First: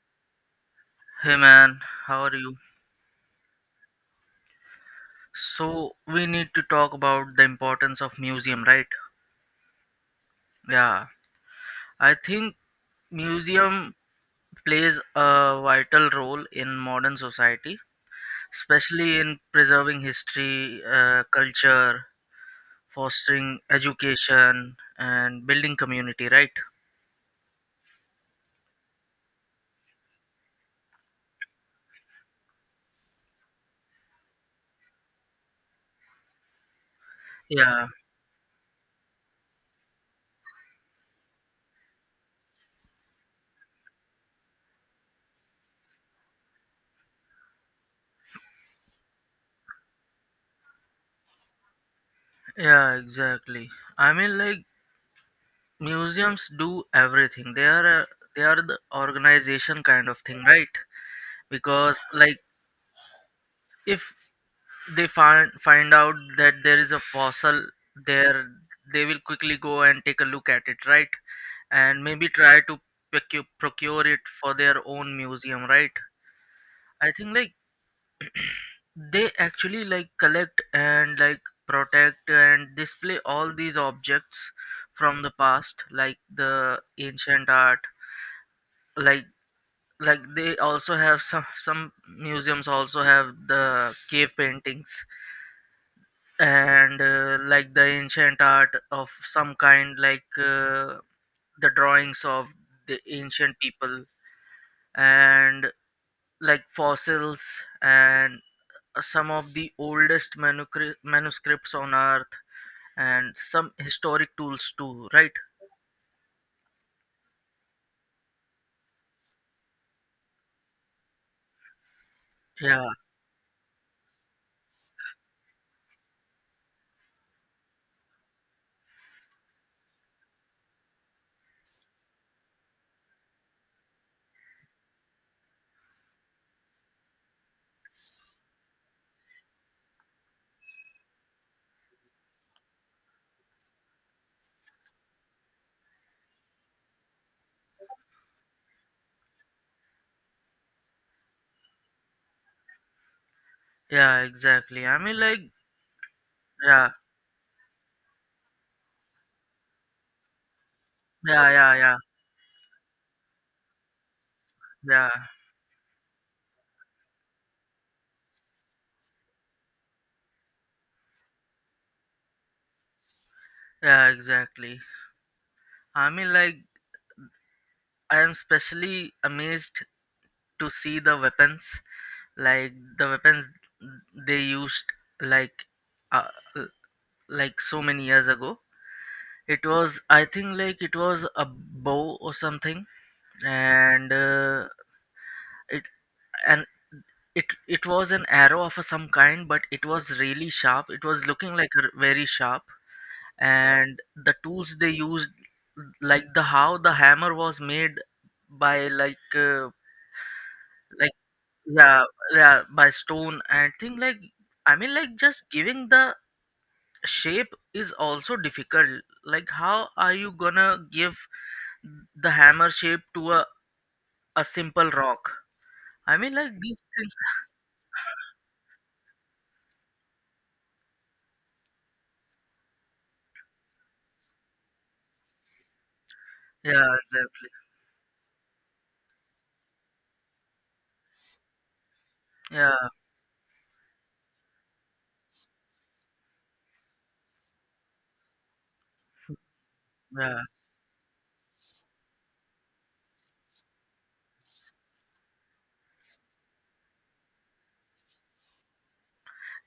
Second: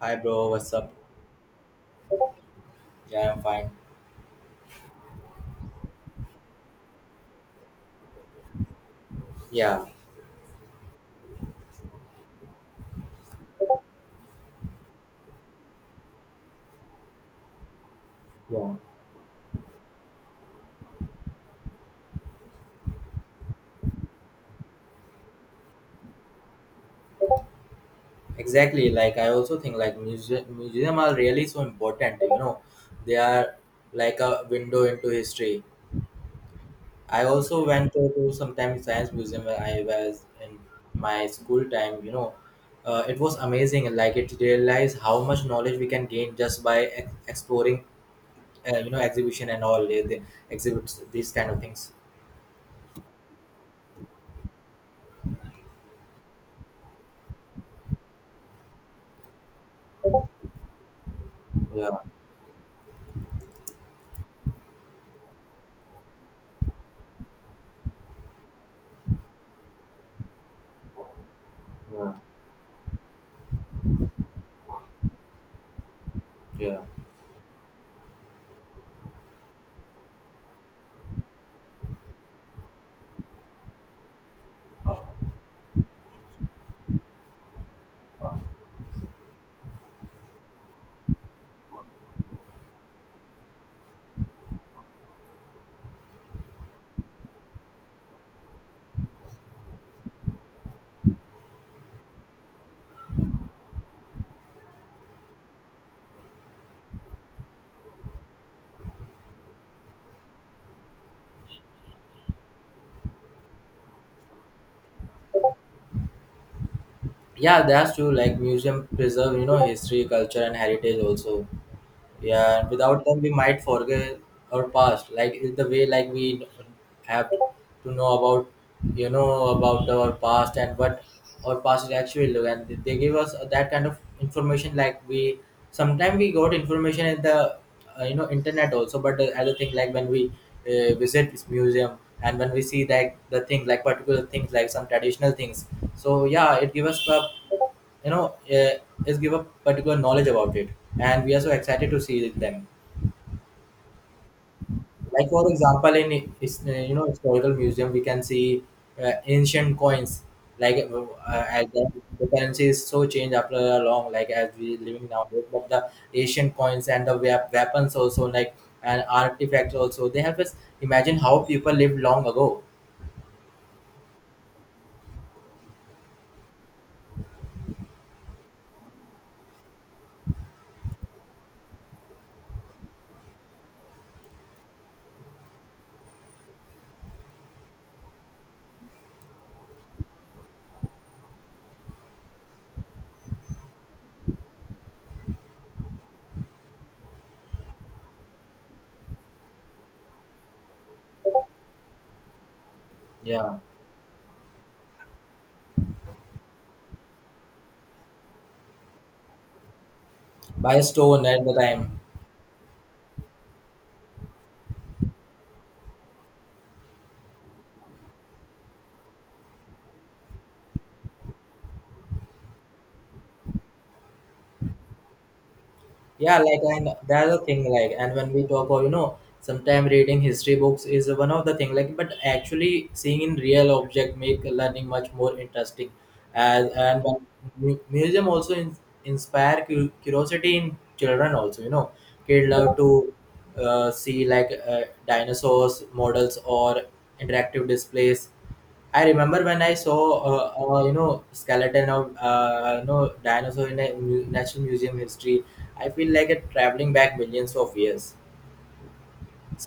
Hi bro, what's up? Hey man, how are you? Yeah, I'm fine. So we need to talk about the importance of museum, right? Yeah, Yeah, I think museum plays a vital role in modern society, Yeah, especially in preserving history, culture, fostering education, and building community, right? exactly. Like I also think like museum are really so important. They are like a window into history. I also Yeah, went to sometimes science museum when I was in my school time. It was amazing. Like it realized how much knowledge we can gain just by exploring, exhibition and all the exhibits, these kind of things. yeah, exactly. I mean, like museums do everything. They are the organization kind of thing, right? Yeah, Because like if they find out that there is a fossil there, they will quickly go and take a look at it, right? And yeah. maybe try to procure it for their own museum, right? yeah. I think like they actually like collect and like protect and display all these objects from the past, like the ancient art. like like they also have some museums also have the cave paintings and like the ancient art of some kind, like the drawings of the ancient people, and like fossils, and some of the oldest manuscripts on earth, and some historic tools too, right? Yeah, that's true. Like museum preserve, you know, history, culture, and heritage also. Yeah, and Yeah, without them, we might forget our past. Like it's the way like we have to know about, you know, about our past and what our past is actually look. And they give us that kind of information. Like we sometimes we got information in the, internet also. But the other thing like when we visit this museum and when we see like the things like particular things like some traditional things. So yeah, it gives us a you know uh, is give a particular knowledge about it, and we are so excited to see them. yeah, exactly. I mean, Like like, for example in yeah, you know, historical museum we can see ancient coins, like yeah, as yeah, yeah, the currency is so changed after a long like as we living yeah, now. But the ancient coins and the weapons also, like, and artifacts also, they help us imagine how people lived long ago. yeah, exactly. I mean, like I am specially amazed to see the weapons, like the weapons they used, like uh, l- like so many years ago. It was, I think, like it was a bow or something, and it and it was an arrow of some kind, but it was really sharp. It was looking like very sharp. Yeah, And the tools they used, like the how the hammer was made by like by like, stone at the time. yeah, yeah, by stone and thing. Like I mean, like just giving the shape is also difficult. Like how are you gonna give the hammer shape to a simple rock? I mean, Yeah, like like these and that's things, the other thing, like, and when we talk about, you know, sometime reading history books is one of the thing, like, but actually seeing in real object make learning much more interesting. As yeah, and when exactly, museum also inspire curiosity in children also, you know, kid love yeah, to see like dinosaurs models or interactive displays. I remember when I saw yeah, skeleton of dinosaur in a National Museum history. I feel like it traveling back millions of years.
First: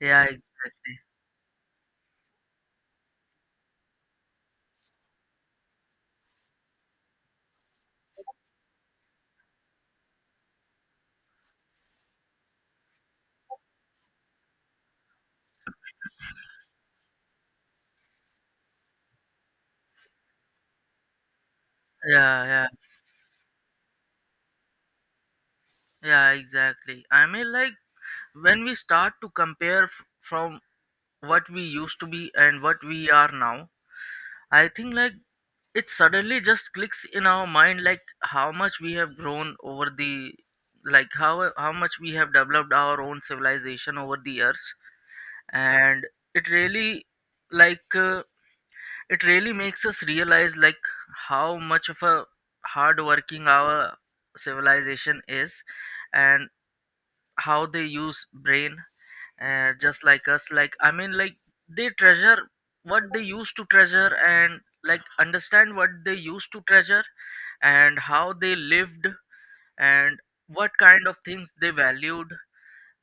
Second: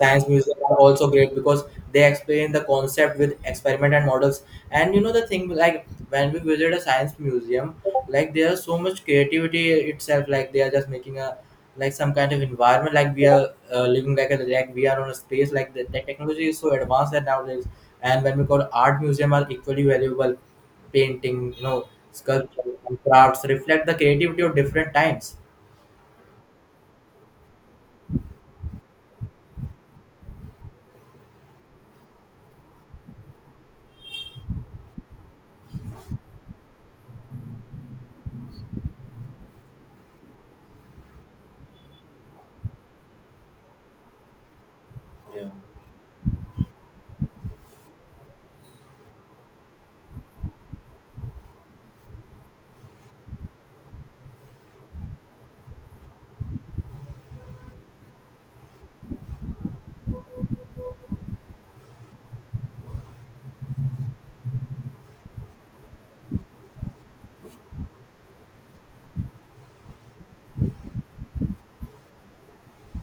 yeah, museum are exactly, also great because they explain the concept with experiment and models. And you know the thing like when we visit a science museum, like there's so much creativity itself, like they are just making a like some kind of environment like we are living like a like we are on a space like the technology is so advanced that nowadays. And when we go to art museum are equally valuable, painting, you know, yeah, yeah, sculpture and crafts reflect the creativity of different times. yeah, exactly. I mean, like when we start to compare from what we used to be and what we are now, I think like it suddenly just clicks in our mind, like how much we have grown over the, like how much we have developed our own civilization over the years. Yeah, And it really like it really makes us realize, like how much of a hard working our civilization is, and how they use brain, just like us. Like I mean, like they treasure what they used to treasure and like understand what they used to treasure, and how they lived, and what kind of things they valued,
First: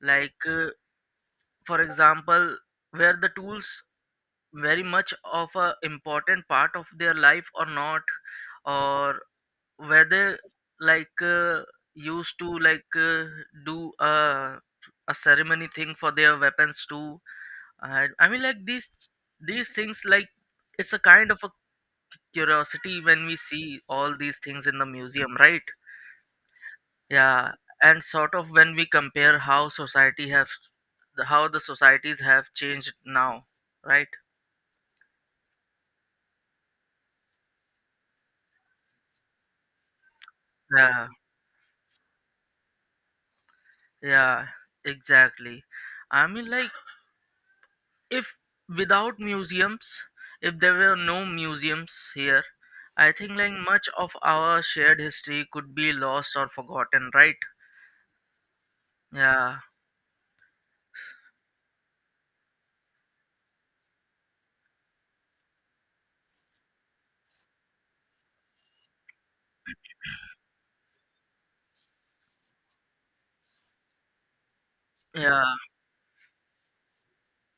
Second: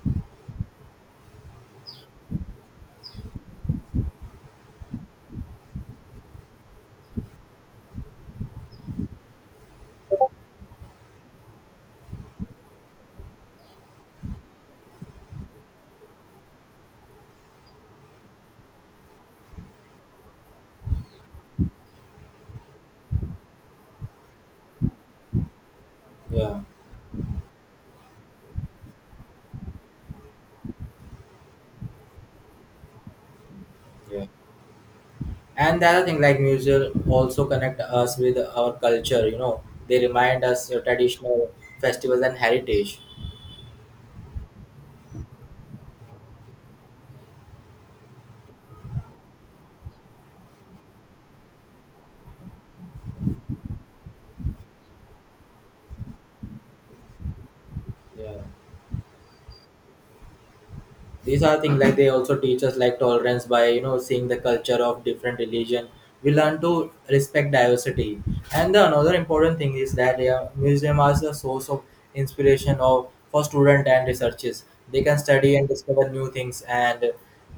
like for example, were the tools very much of a important part of their life or not, or were they like used to like do a ceremony thing for their weapons too? I mean, like these things, like it's a kind of a curiosity when we see all these things in the museum, right? yeah, Yeah, and sort of when we compare how the societies have changed now, right? yeah. And the other thing like museum also connect us with our culture, you know, they remind us Yeah, traditional festivals and heritage. yeah, exactly. I mean, like if without museums, if there were no museums here, I think like much of our shared history could be lost or forgotten, right? Yeah, Yeah, these are things like they also teach us like tolerance by, you know, seeing the culture of different religion, we learn to respect diversity. And the another important thing is that, yeah, museum is a source of inspiration of for student and researchers. They can yeah, study and discover new things, and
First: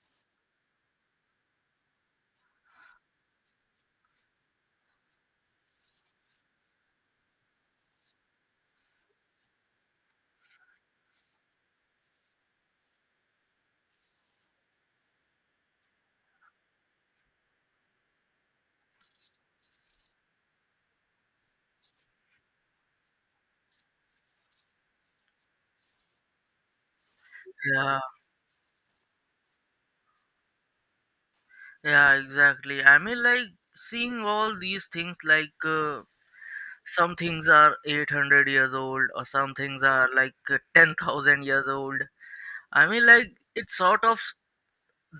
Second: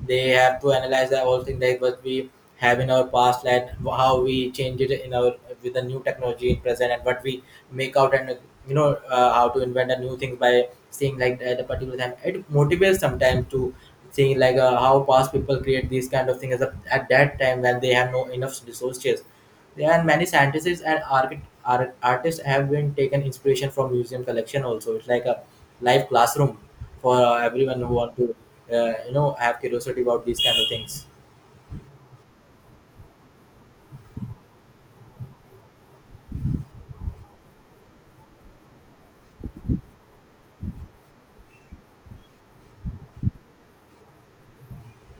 they have to analyze the whole thing, that what we have in our past and how we change it in our with the new technology in present and what we make out. And you know how to invent a new thing by seeing like at a particular time, it motivates sometimes to seeing like how past people create these kind of things as a, at that time when they have no enough resources. There are many scientists and artists have been taken inspiration from museum collection also. It's like a live classroom for everyone who yeah, want to, have curiosity about these kind of things. yeah, exactly. I mean, like seeing all these things, like some things are 800 years old, or some things are like 10,000 years old. I mean, like it sort of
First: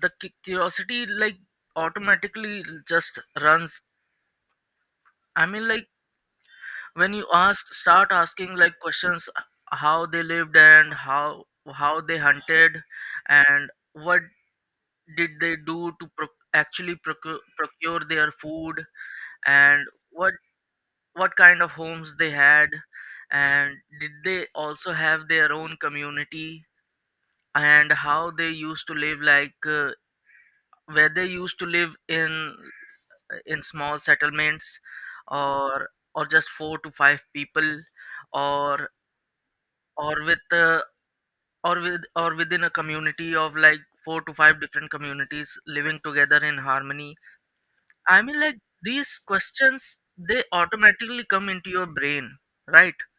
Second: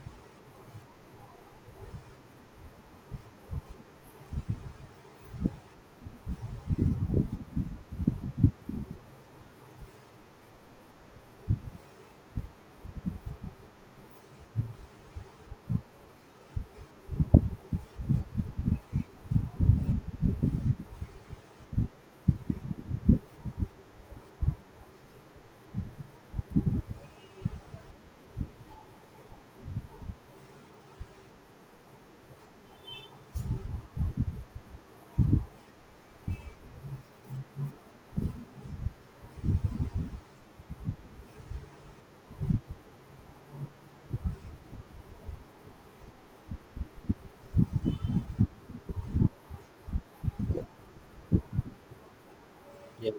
the curiosity, like, automatically just runs. I mean, like when you start asking, like, questions, how they lived, and how they hunted, and what did they do to actually procure their food, and what what kind of homes they had, and did they also have their own community, and how they used to live, like where they used to live in small settlements, or or just 4 to 5 people, or or with or with or within a community of like 4 to 5 different communities living together in harmony. I mean, like these questions, they automatically come into your brain, right? Yeah.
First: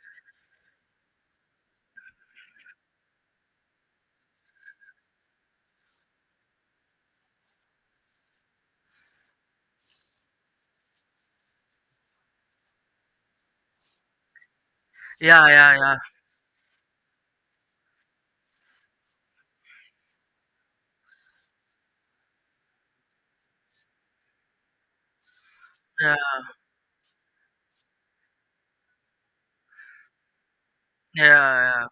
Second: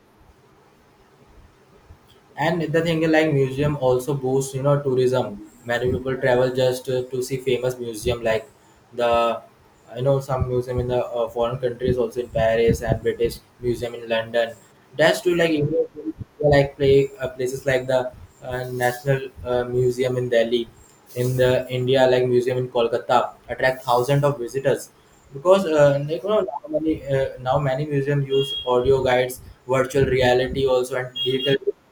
And the thing is, like museum also boosts, you know, tourism. Many people travel just to see famous museum like the, you know, some museum in the foreign countries also in Paris, and British Museum in London. That's to Yeah, like yeah, India, yeah, like play places like the national museum in Delhi, in the India, like museum in Kolkata attract thousands of visitors. Because yeah, now many now many museums use audio guides, virtual reality also and digital yeah,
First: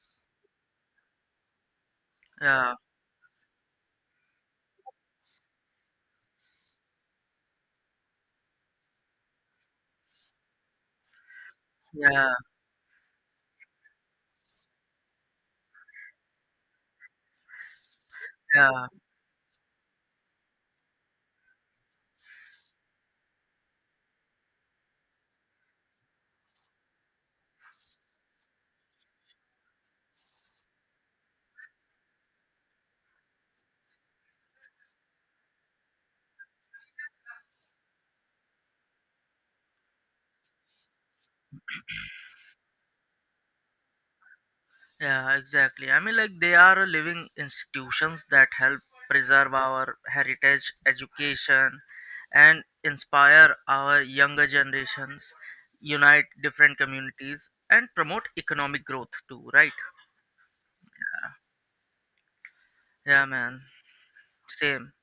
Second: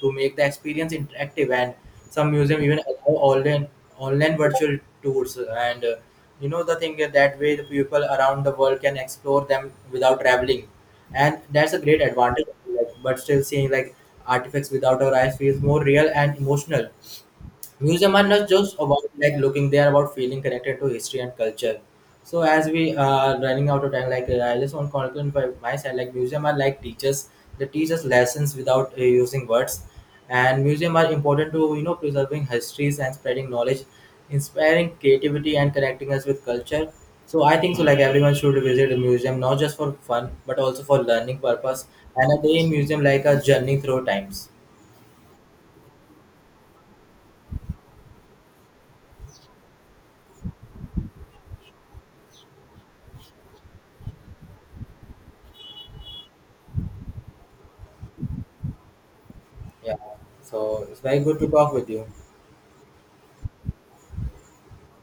to make the experience interactive. And some museum yeah, even allow online virtual tours. And the thing is that way the people around the world can explore them without traveling, and that's a great yeah, yeah, advantage. Like, but still seeing like artifacts without our eyes feels more real and emotional. Museum are not just yeah, about like looking; they are about feeling connected to history and culture. So as we are running out of time, like I just want to conclude by my side, like museum are like teachers. They teach us lessons without using words, and museum are important to, you know, preserving histories and spreading knowledge, inspiring creativity and connecting us with culture. So I think so. Like everyone should visit a museum, not just for fun, but also for learning purpose. And a day in museum like a journey through times. yeah, exactly. I mean, like they are a living institutions that help preserve our heritage, education, and inspire our younger generations, unite different communities, and promote economic growth too, right? Yeah. So it's very good to talk with you. Yeah, man, same.